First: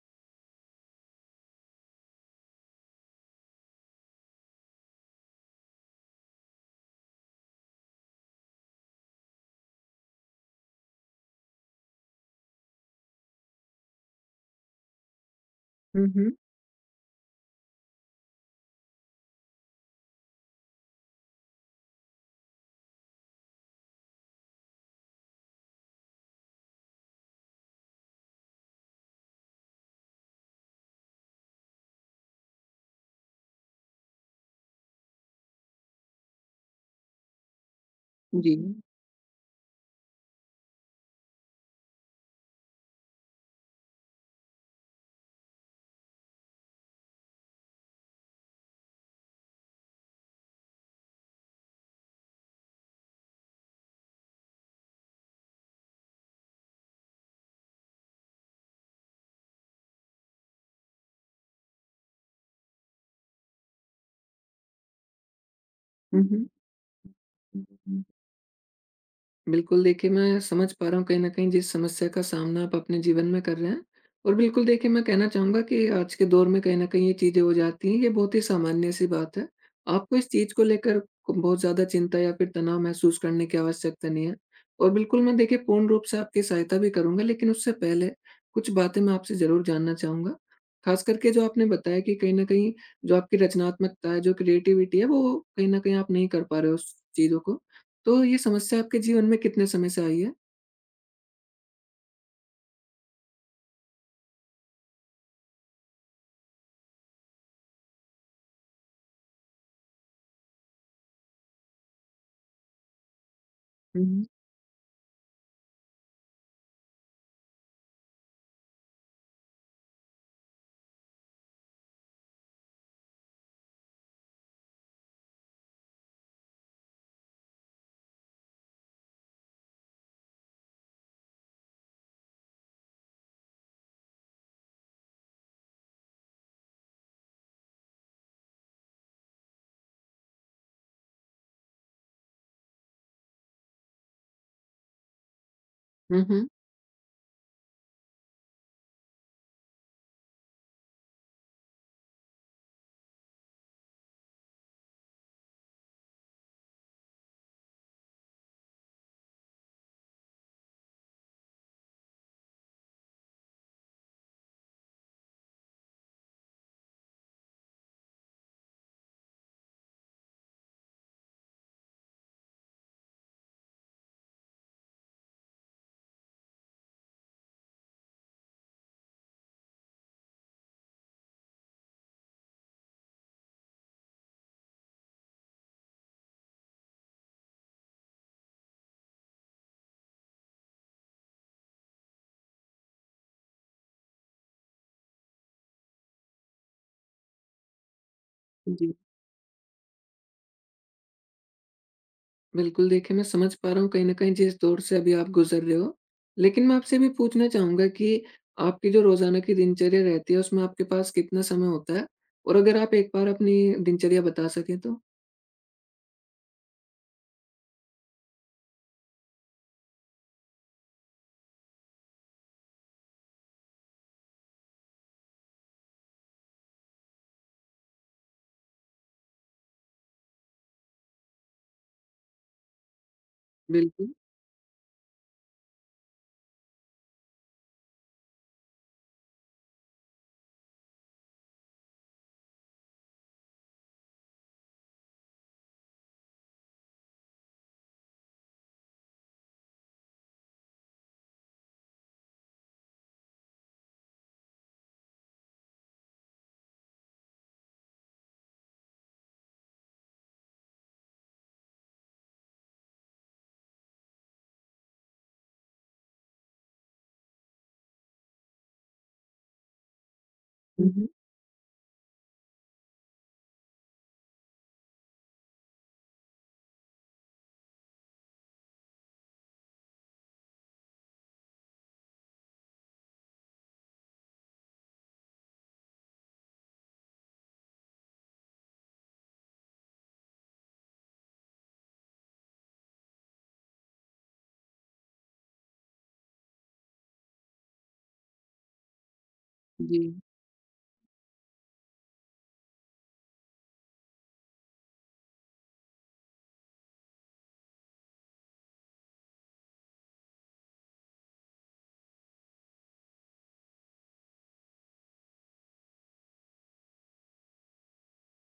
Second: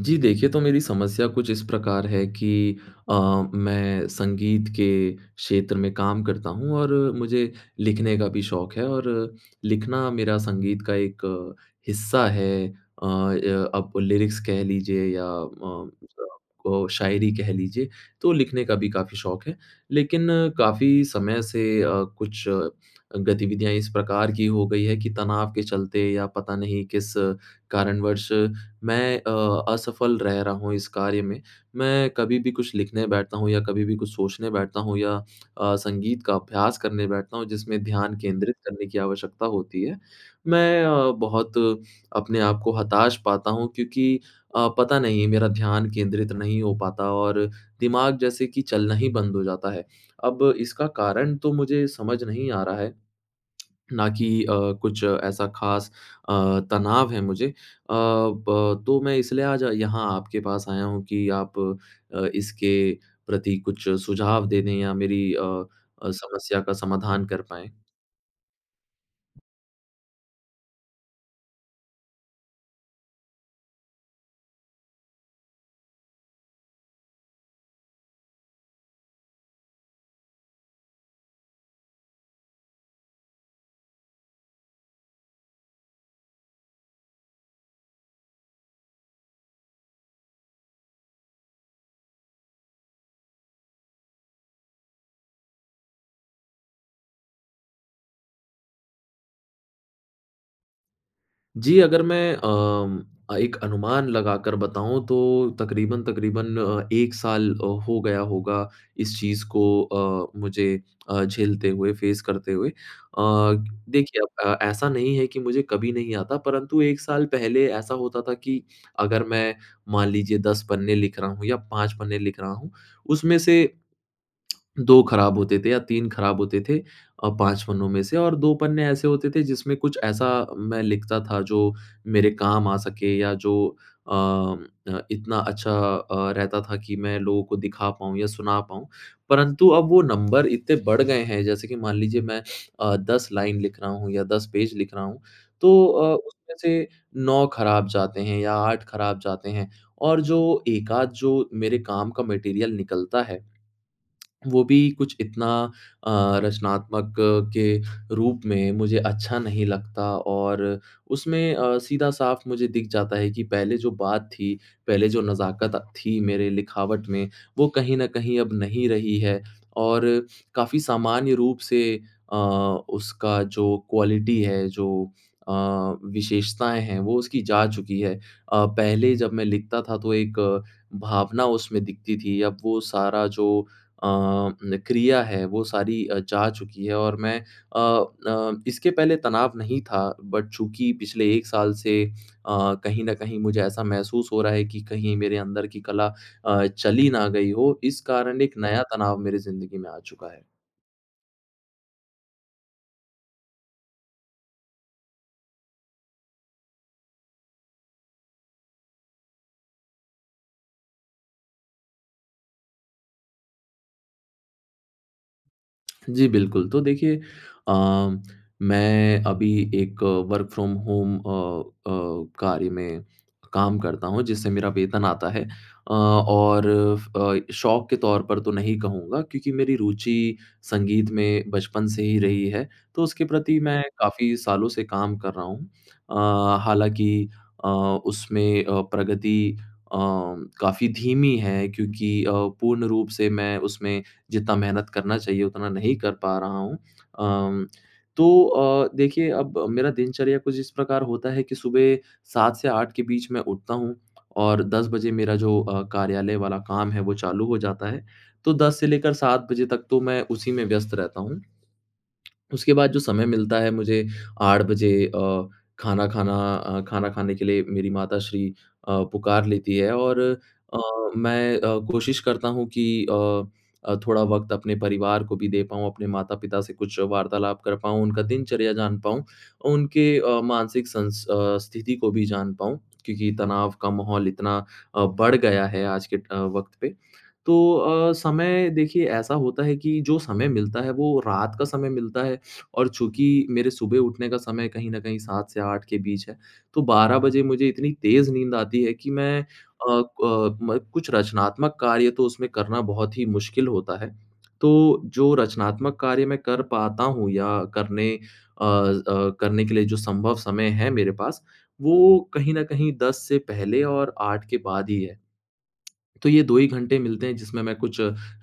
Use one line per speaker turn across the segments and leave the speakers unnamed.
जी, देखिए तो मेरी समस्या कुछ इस प्रकार है कि अ, मैं संगीत के क्षेत्र में काम करता हूँ और मुझे लिखने का भी शौक है और लिखना मेरा संगीत का एक हिस्सा है। अ, अब लिरिक्स कह लीजिए या अ,
हुँ, हुँ।
जो अ, शायरी कह लीजिए तो लिखने का भी काफ़ी शौक है। लेकिन काफ़ी समय से अ, कुछ अ, गतिविधियाँ इस प्रकार की हो गई हैं कि तनाव के चलते या पता नहीं किस कारणवश मैं अ, असफ़ल रह रहा हूँ इस कार्य में। मैं कभी भी कुछ लिखने बैठता हूँ या कभी भी कुछ सोचने बैठता हूँ या अ, संगीत का अभ्यास करने बैठता हूँ, जिसमें ध्यान केंद्रित
जी।
करने की आवश्यकता होती है। मैं अ, बहुत अपने आप को हताश पाता हूँ क्योंकि अ, पता नहीं मेरा ध्यान केंद्रित नहीं हो पाता और दिमाग जैसे कि चलना ही बंद हो जाता है। अब इसका कारण तो मुझे समझ नहीं आ रहा है। ना कि अ, कुछ ऐसा ख़ास अ, तनाव है मुझे। अ, ब तो मैं इसलिए आज यहाँ आपके पास आया हूँ कि आप अ, इसके प्रति कुछ सुझाव दे दें या मेरी अ अ,
हुँ, हुँ।
समस्या का समाधान कर
हुँ,
पाएँ।
हुँ। बिल्कुल, देखिए मैं समझ पा रहा हूँ कहीं न कहीं जिस समस्या का सामना आप अपने जीवन में कर रहे हैं। और बिल्कुल देखिए मैं कहना चाहूँगा कि आज के दौर में कहीं न कहीं ये चीज़ें हो जाती हैं ये बहुत ही सामान्य-सी बात है। आपको इस चीज़ को लेकर बहुत ज़्यादा चिंता या फ़िर तनाव महसूस करने की आवश्यकता नहीं है। और बिल्कुल मैं देखिए पूर्ण रूप से आपकी सहायता भी करूँगा लेकिन उससे पहले कुछ बातें मैं आपसे ज़रूर जानना चाहूँगा। ख़ास करके जो आपने बताया कि कहीं न कहीं जो आपकी रचनात्मकता है जो क्रिएटिविटी है वो कहीं न कहीं आप नहीं कर पा रहे हो उस चीज़ों को। तो ये समस्या आपके जीवन में कितने समय से आई है?
जी, अगर मैं अम अ, एक अनुमान लगाकर बताऊँ तो तकरीबन-तकरीबन अ, 1 साल अ, हो गया होगा इस चीज़ को अ, मुझे अ, झेलते हुए फेस करते हुए। अ,
हुँ,
देखिए
हुँ।
अब ऐसा नहीं है कि मुझे कभी नहीं आता परंतु 1 साल पहले ऐसा होता था कि अगर मैं मान लीजिए 10 पन्ने लिख रहा हूँ या 5 पन्ने लिख रहा हूँ। उसमें से 2 खराब होते थे या 3 खराब होते थे अ, 5 पन्नों में से। और 2 पन्ने ऐसे होते थे जिसमें कुछ ऐसा मैं लिखता था जो मेरे काम आ सके या जो अ, इतना अच्छा अ, रहता था कि मैं लोगों को दिखा पाऊँ या सुना पाऊँ। परंतु अब वो नंबर इतने बढ़ गए हैं जैसे कि मान लीजिए मैं अ, 10 लाइन लिख रहा हूँ या 10 पेज लिख रहा हूँ। तो अ,
हुँ, हुँ।
उसमें से 9 खराब जाते हैं या 8 खराब जाते हैं और जो 1 आध जो मेरे काम का मटेरियल निकलता है। वो भी कुछ इतना अ, रचनात्मक के रूप में मुझे अच्छा नहीं लगता। और उसमें अ, सीधा-साफ़ मुझे दिख जाता है कि पहले जो बात थी, पहले जो नज़ाकत थी मेरे लिखावट में। वो कहीं न कहीं अब नहीं रही है और काफ़ी सामान्य रूप से अ, उसका जो क्वालिटी है, जो अ, विशेषताएँ हैं, वो उसकी जा चुकी है। अ, पहले जब मैं लिखता था, तो एक भावना उसमें दिखती थी अब वो सारा जो अ, न क्रिया है, वो सारी अ, जा चुकी है। और मैं अ, न इसके पहले तनाव नहीं था, बट चूँकि पिछले 1 साल से अ, कहीं न कहीं मुझे ऐसा महसूस हो रहा है कि कहीं मेरे अंदर की कला अ, चली ना गई हो। इस कारण एक नया
जी।
तनाव मेरी ज़िंदगी में आ चुका है।
बिल्कुल, देखिए मैं समझ पा रहा हूँ, कहीं न कहीं जिस दौर से अभी आप गुज़र रहे हो। लेकिन मैं आपसे ये भी पूछना चाहूँगा कि आपकी जो रोज़ाना की दिनचर्या रहती है, उसमें आपके पास कितना समय होता है? और अगर आप एक बार अपनी दिनचर्या बता सकें तो?
जी, बिल्कुल। तो देखिए अ, मैं अभी एक वर्क फ्रॉम होम अ अ, कार्य में काम करता हूँ, जिससे मेरा वेतन आता है। अ, और फ अ, शौक के तौर पर तो नहीं कहूँगा, क्योंकि मेरी रुचि संगीत में बचपन से ही रही है, तो उसके प्रति मैं
बिल्कुल।
काफ़ी सालों से काम कर रहा हूँ। अ, हालाँकि अ, उसमें अ, प्रगति अ, काफ़ी धीमी है, क्योंकि अ, पूर्ण रूप से मैं उसमें जितना मेहनत करना चाहिए, उतना नहीं कर पा रहा हूँ। अम तो अ, देखिए, अब मेरा दिनचर्या कुछ इस प्रकार होता है कि सुबह 7 से 8 के बीच मैं उठता हूँ। और 10 बजे मेरा जो अ, कार्यालय वाला काम है, वो चालू हो जाता है। तो 10 से लेकर 7 बजे तक तो मैं उसी में व्यस्त रहता हूँ। उसके बाद, जो समय मिलता है, मुझे 8 बजे अ, खाना खाना अ, खाना खाने के लिए मेरी माताश्री अ, पुकार लेती हैं। और अ,
हुँ, हुँ।
मैं अ, कोशिश करता हूँ कि अ अ, थोड़ा वक़्त अपने परिवार को भी दे पाऊँ, अपने माता-पिता से कुछ वार्तालाप कर पाऊँ, उनका दिनचर्या जान पाऊँ। उनके अ, मानसिक संस अ, स्थिति को भी जान पाऊँ, क्योंकि तनाव का माहौल इतना अ, बढ़ गया है, आज के अ, वक़्त पे। तो अ, समय देखिए, ऐसा होता है कि जो समय मिलता है, वो रात का समय मिलता है, और चूँकि मेरे सुबह उठने का समय कहीं न कहीं 7 से 8 के बीच है। तो 12 बजे मुझे इतनी तेज़ नींद आती है कि मैं अ
जी।
अ, म कुछ रचनात्मक कार्य तो उसमें करना बहुत ही मुश्किल होता है। तो जो रचनात्मक कार्य मैं कर पाता हूँ, या करने अ अ, करने के लिए, जो संभव समय है मेरे पास, वो कहीं न कहीं 10 से पहले और 8 के बाद ही है। तो ये 2 ही घंटे मिलते हैं, जिसमें मैं कुछ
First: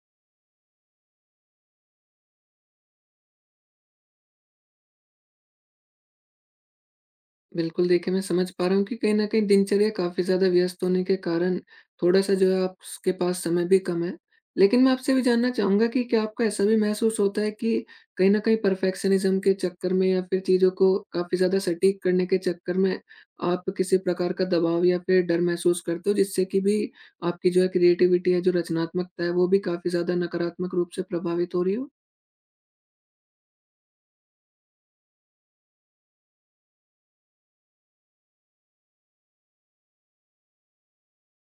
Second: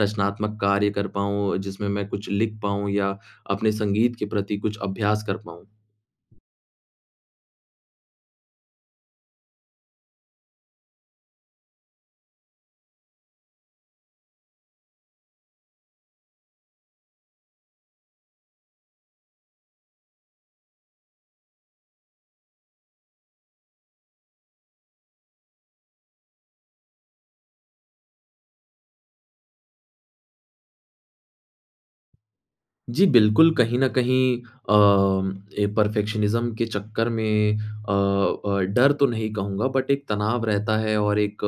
रचनात्मक कार्य कर पाऊँ, जिसमें मैं कुछ लिख पाऊँ, या अपने संगीत के प्रति कुछ अभ्यास कर पाऊँ।
बिल्कुल, देखिए मैं समझ पा रहा हूँ कि कहीं न कहीं दिनचर्या काफ़ी ज़्यादा व्यस्त होने के कारण थोड़ा-सा जो है आप स के पास समय भी कम है। लेकिन मैं आपसे ये भी जानना चाहूँगा कि क्या आपको ऐसा भी महसूस होता है कि कहीं न कहीं परफेक्शनिज़्म के चक्कर में। या फ़िर चीज़ों को काफ़ी ज़्यादा सटीक करने के चक्कर में आप किसी प्रकार का दबाव या फ़िर डर महसूस करते हो। जिससे कि भी आपकी जो है क्रिएटिविटी है, जो रचनात्मकता है। वो भी काफ़ी ज़्यादा नकारात्मक रूप से प्रभावित हो रही हो?
जी, बिल्कुल कहीं न कहीं अ, ए परफेक्शनिज़्म के चक्कर में अ अ, डर तो नहीं कहूँगा। बट एक तनाव रहता है और एक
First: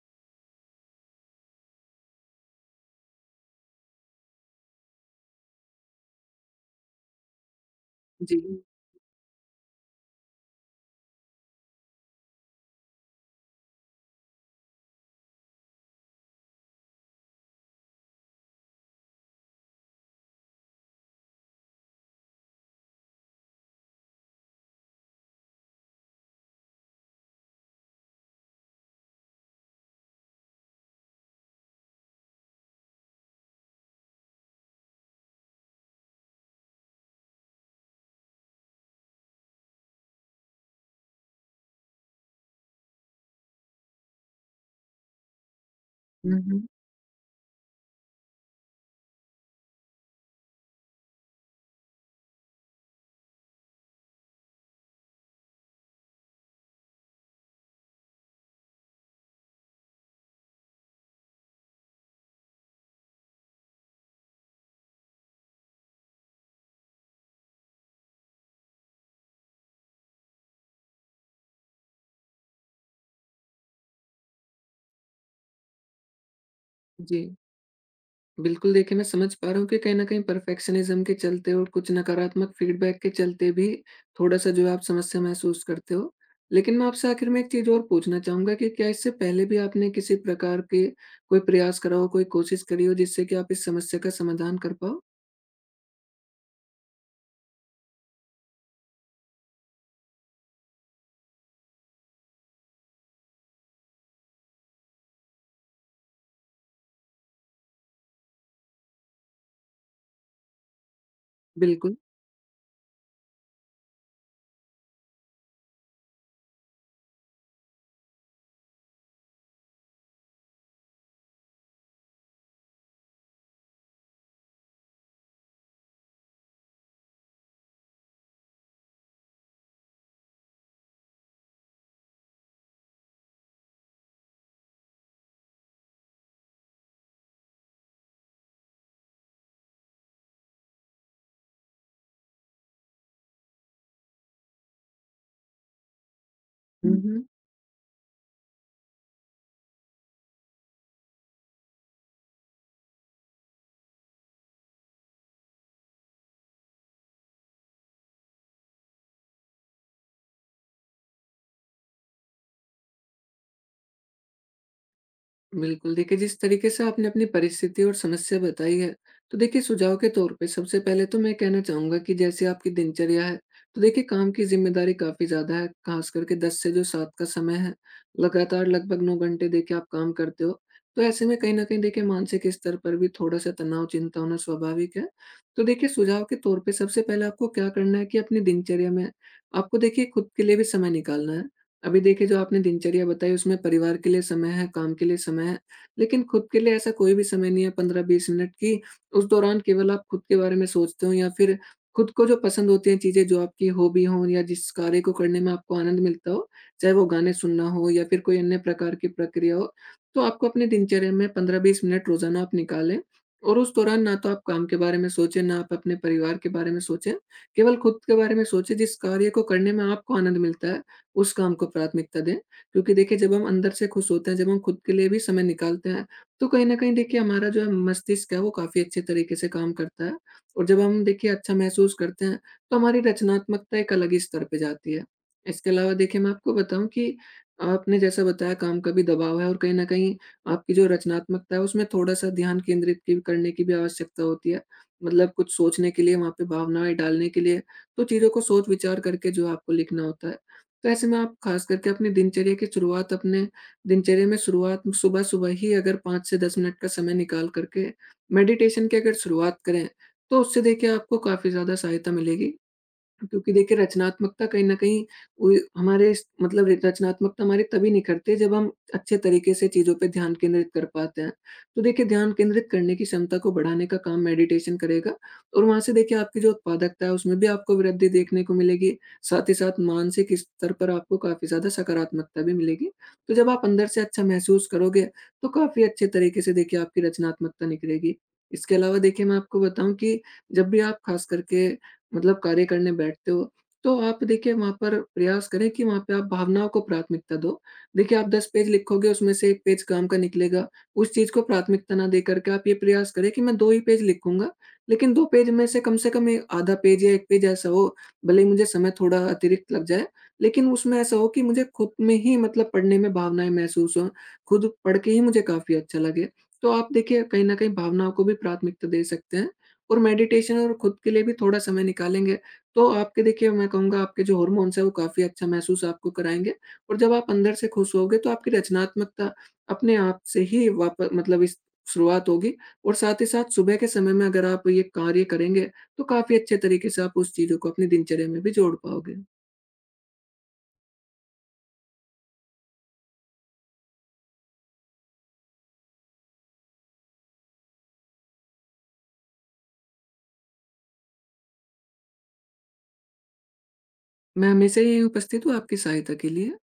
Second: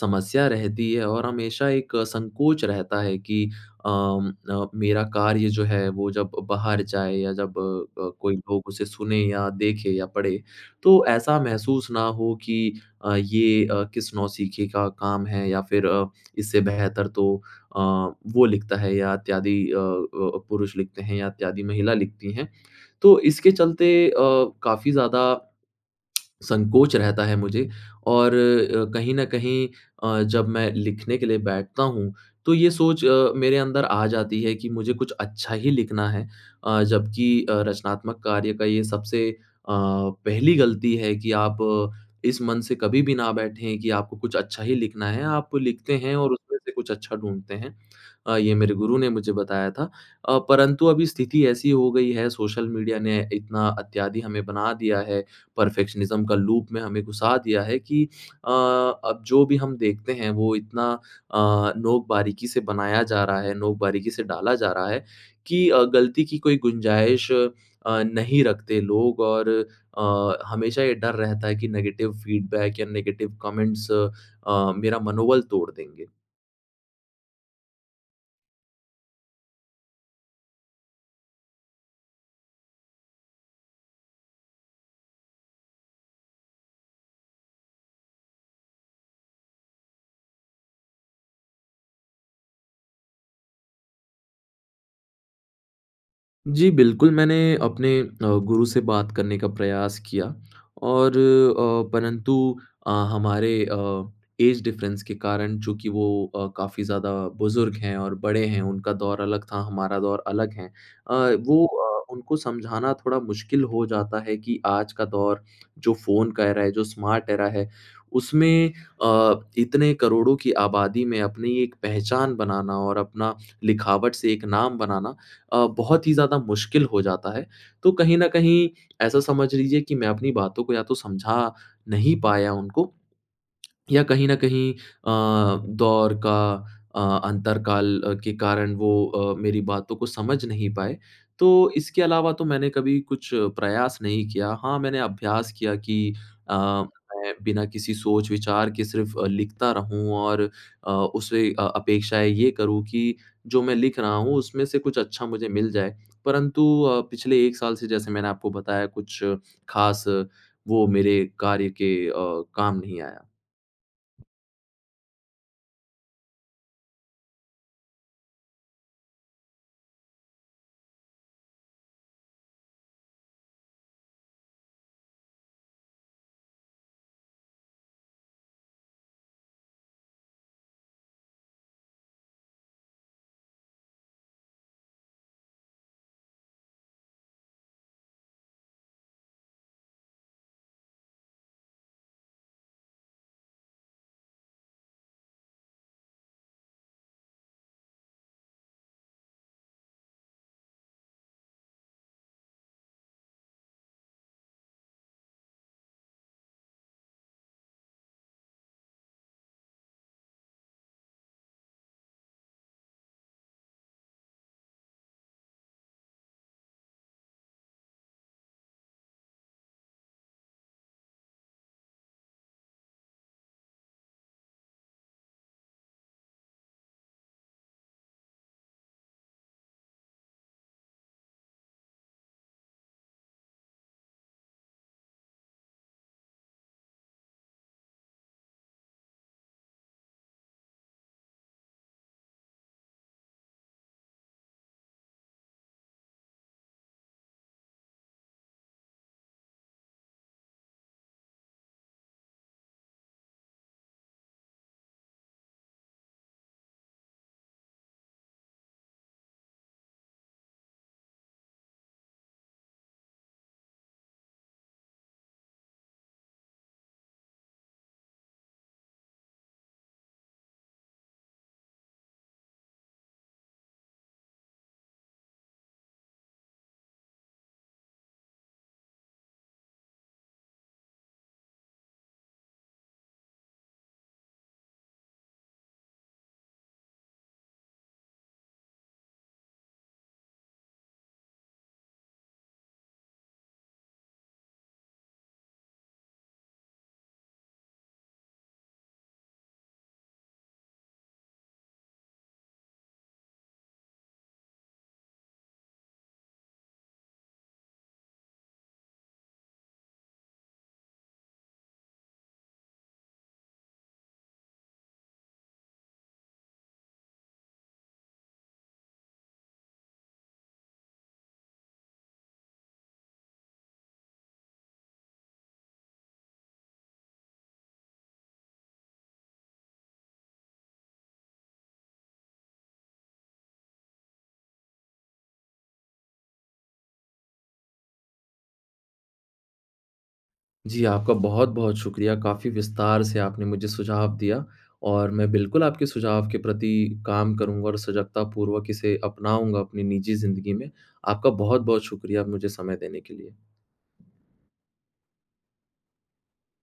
समस्या रहती है और हमेशा एक संकोच रहता है कि अ अ, मेरा कार्य जो है वो जब बाहर जाए या जब अ, कोई
जी।
लोग उसे सुने या देखे या पढ़े। तो ऐसा महसूस ना हो कि अ, ये अ, किस नौसिखे का काम है या फ़िर अ, इससे बेहतर तो अ, वो लिखता है या इत्यादि अ अ, पुरुष लिखते हैं या इत्यादि महिला लिखती हैं। तो इसके चलते अ, काफ़ी ज़्यादा संकोच रहता है मुझे और अ, कहीं न कहीं अ, जब मैं लिखने के लिए बैठता हूँ। तो ये सोच अ, मेरे अंदर आ जाती है कि मुझे कुछ अच्छा ही लिखना है। अ, जबकि अ, रचनात्मक कार्य का ये सबसे अ, पहली गलती है कि आप इस मन से कभी भी ना बैठे हैं कि आपको कुछ अच्छा ही लिखना है। आप लिखते हैं और
हुँ,
उसमें
हुँ।
से कुछ अच्छा ढूँढते हैं अ, ये मेरे गुरु ने मुझे बताया था। अ, परंतु अभी स्थिति ऐसी ही हो गई है सोशल मीडिया ने इतना इत्यादि हमें बना दिया है। परफेक्शनिज़्म का लूप में हमें गुस्सा दिया है कि अ, अब जो भी हम देखते हैं। वो इतना अ, नोक-बारीकी से बनाया जा रहा है, नोक-बारीकी से डाला जा रहा है कि अ, गलती की कोई गुंजाइश अ, नहीं रखते लोग। और अ, हमेशा ये डर रहता है कि नेगेटिव फीडबैक या नेगेटिव कमेंट्स अ, मेरा मनोबल तोड़ देंगे।
जी। बिल्कुल, देखिए मैं समझ पा रहा हूँ कि कहीं न कहीं परफेक्शनिज़्म के चलते और कुछ नकारात्मक फीडबैक के चलते भी थोड़ा-सा जो आप समस्या महसूस करते हो। लेकिन मैं आपसे आखिर में एक चीज़ और पूछना चाहूँगा कि क्या इससे पहले भी आपने किसी प्रकार के कोई प्रयास करा हो, कोई कोशिश करी हो। जिससे कि आप इस समस्या का समाधान कर पाओ?
जी, बिल्कुल मैंने अपने अ, गुरु से बात करने का प्रयास किया और अ, परंतु अ, हमारे अ, ऐज डिफरेंस के कारण। चूँकि वो अ, काफ़ी ज़्यादा बुज़ुर्ग हैं और बड़े हैं उनका दौर अलग था, हमारा दौर अलग है। अ, वो
बिल्कुल।
अ, उनको समझाना थोड़ा मुश्किल हो जाता है कि आज का दौर जो फ़ोन का ऐरा है जो स्मार्ट ऐरा है। उसमें अ, इतने करोड़ों की आबादी में अपनी एक पहचान बनाना और अपना लिखावट से एक नाम बनाना अ, बहुत ही ज़्यादा मुश्किल हो जाता है। तो कहीं न कहीं ऐसा समझ लीजिए कि मैं अपनी बातों को या तो समझा नहीं पाया उनको। या कहीं न कहीं अ, दौर का अ, अंतर काल के कारण वो अ, मेरी बातों को समझ नहीं पाए। तो इसके अलावा तो मैंने कभी कुछ प्रयास नहीं किया। हाँ, मैंने अभ्यास किया कि अ,
हुँ, हुँ।
मैं बिना किसी सोच-विचार के सिर्फ अ, लिखता रहूँ। और अ, उसे अ, अपेक्षाएँ ये करूँ कि जो मैं लिख रहा हूँ उसमें से कुछ अच्छा मुझे मिल जाए। परंतु अ, पिछले 1 साल से जैसे मैंने आपको बताया कुछ खास वो मेरे कार्य के अ, काम नहीं आया।
बिल्कुल, देखिए जिस तरीके से आपने अपनी परिस्थिति और समस्या बताई है। तो देखिए सुझाव के तौर पे सबसे पहले तो मैं कहना चाहूँगा कि जैसे आपकी दिनचर्या है। तो देखिए काम की ज़िम्मेदारी काफ़ी ज़्यादा है। ख़ास करके 10 से जो 7 का समय है लगातार, लगभग 9 घंटे देखिए आप काम करते हो। तो ऐसे में कहीं न कहीं देखिए मानसिक स्तर पर भी थोड़ा-सा तनाव, चिंता होना स्वाभाविक है। तो देखिए सुझाव के तौर पे सबसे पहले आपको क्या करना है कि अपने दिनचर्या में आपको देखिए खुद के लिए भी समय निकालना है। अभी देखिए जो आपने दिनचर्या बताई उसमें परिवार के लिए समय है, काम के लिए समय है। लेकिन खुद के लिए ऐसा कोई भी समय नहीं है 15-20 मिनट कि उस दौरान केवल आप खुद के बारे में सोचते हो या फ़िर खुद को जो पसंद होती हैं चीज़ें जो आपकी हॉबी हो या जिस कार्य को करने में आपको आनंद मिलता हो। चाहे वो गाने सुनना हो या फ़िर कोई अन्य प्रकार की प्रक्रिया हो। तो आपको अपने दिनचर्या में 15-20 मिनट रोज़ाना आप निकालें। और उस दौरान ना तो आप काम के बारे में सोचें, ना आप अपने परिवार के बारे में सोचें केवल खुद के बारे में सोचें। जिस कार्य को करने में आपको आनंद मिलता है उस काम को प्राथमिकता दें। क्योंकि देखिए जब हम अंदर से खुश होते हैं, जब हम खुद के लिए भी समय निकालते हैं तो कहीं न कहीं देखिए हमारा जो है मस्तिष्क है वो काफ़ी अच्छे तरीके से काम करता है। और जब हम देखिए अच्छा महसूस करते हैं तो हमारी रचनात्मकता एक अलग ही स्तर पे जाती है। इसके अलावा देखिए मैं आपको बताऊँ कि आपने जैसा बताया काम का भी दबाव है और कहीं न कहीं आपकी जो रचनात्मकता है। उसमें थोड़ा-सा ध्यान केंद्रित की करने की भी आवश्यकता होती है। मतलब कुछ सोचने के लिए, वहाँ पे भावनाएँ डालने के लिए तो चीज़ों को सोच-विचार करके जो आपको लिखना होता है। तो ऐसे में आप ख़ास करके अपनी दिनचर्या की शुरुआत अपने दिनचर्या में शुरुआत सुबह-सुबह ही अगर 5 से 10 मिनट का समय निकाल कर के मेडिटेशन की अगर शुरुआत करें। तो उससे देखिए आपको काफ़ी ज़्यादा सहायता मिलेगी। क्योंकि देखिए रचनात्मकता कहीं न कहीं उ हमारे स मतलब एक रचनात्मकता हमारे तभी निखरते हैं जब हम अच्छे तरीके से चीज़ों पे ध्यान केंद्रित कर पाते हैं। तो देखिए ध्यान केंद्रित करने की क्षमता को बढ़ाने का काम मेडिटेशन करेगा। और वहाँ से देखिए आपकी जो उत्पादकता है उसमें भी आपको वृद्धि देखने को मिलेगी। साथ ही साथ मानसिक स्तर पर आपको काफ़ी ज़्यादा सकारात्मकता भी मिलेगी। तो जब आप अंदर से अच्छा महसूस करोगे तो काफ़ी अच्छे तरीके से देखिए आपकी रचनात्मकता निखरेगी। इसके अलावा देखिए मैं आपको बताऊँ कि जब भी आप खास करके मतलब कार्य करने बैठते हो तो आप देखिए वहाँ पर प्रयास करें कि वहाँ पे आप भावनाओं को प्राथमिकता दो। देखिए आप 10 पेज लिखोगे उसमें से 1 पेज काम का निकलेगा। उस चीज़ को प्राथमिकता ना देकर के आप ये प्रयास करें कि मैं 2 ही पेज लिखूँगा। लेकिन 2 पेज में से कम से कम में आधा पेज या 1 पेज ऐसा हो भले ही मुझे समय थोड़ा अतिरिक्त लग जाए। लेकिन उसमें ऐसा हो कि मुझे खुद में ही मतलब पढ़ने में भावनाएँ महसूस हों। खुद पढ़ के ही मुझे काफ़ी अच्छा लगे। तो आप देखिए कहीं न कहीं भावनाओं को भी प्राथमिकता दे सकते हैं। और मेडिटेशन और खुद के लिए भी थोड़ा समय निकालेंगे तो आपके देखिए मैं कहूँगा आपके जो हार्मोन्स हैं वो काफ़ी अच्छा महसूस आपको कराएँगे। और जब आप अंदर से खुश हो गए तो आपकी रचनात्मकता अपने आप से ही वाप मतलब इस शुरुआत होगी। और साथ ही साथ सुबह के समय में अगर आप ये कार्य करेंगे। तो काफ़ी अच्छे तरीके से आप उस चीज़ों को अपनी दिनचर्या में भी जोड़ पाओगे।
जी, आपका बहुत-बहुत शुक्रिया। काफ़ी विस्तार से आपने मुझे सुझाव दिया और मैं बिल्कुल आपके सुझाव के प्रति काम करूँगा और सजगतापूर्वक इसे अपनाऊँगा अपनी निजी ज़िंदगी में। आपका बहुत-बहुत शुक्रिया मुझे समय देने के लिए।
मैं हमेशा यहीं उपस्थित हूँ आपकी सहायता के लिए।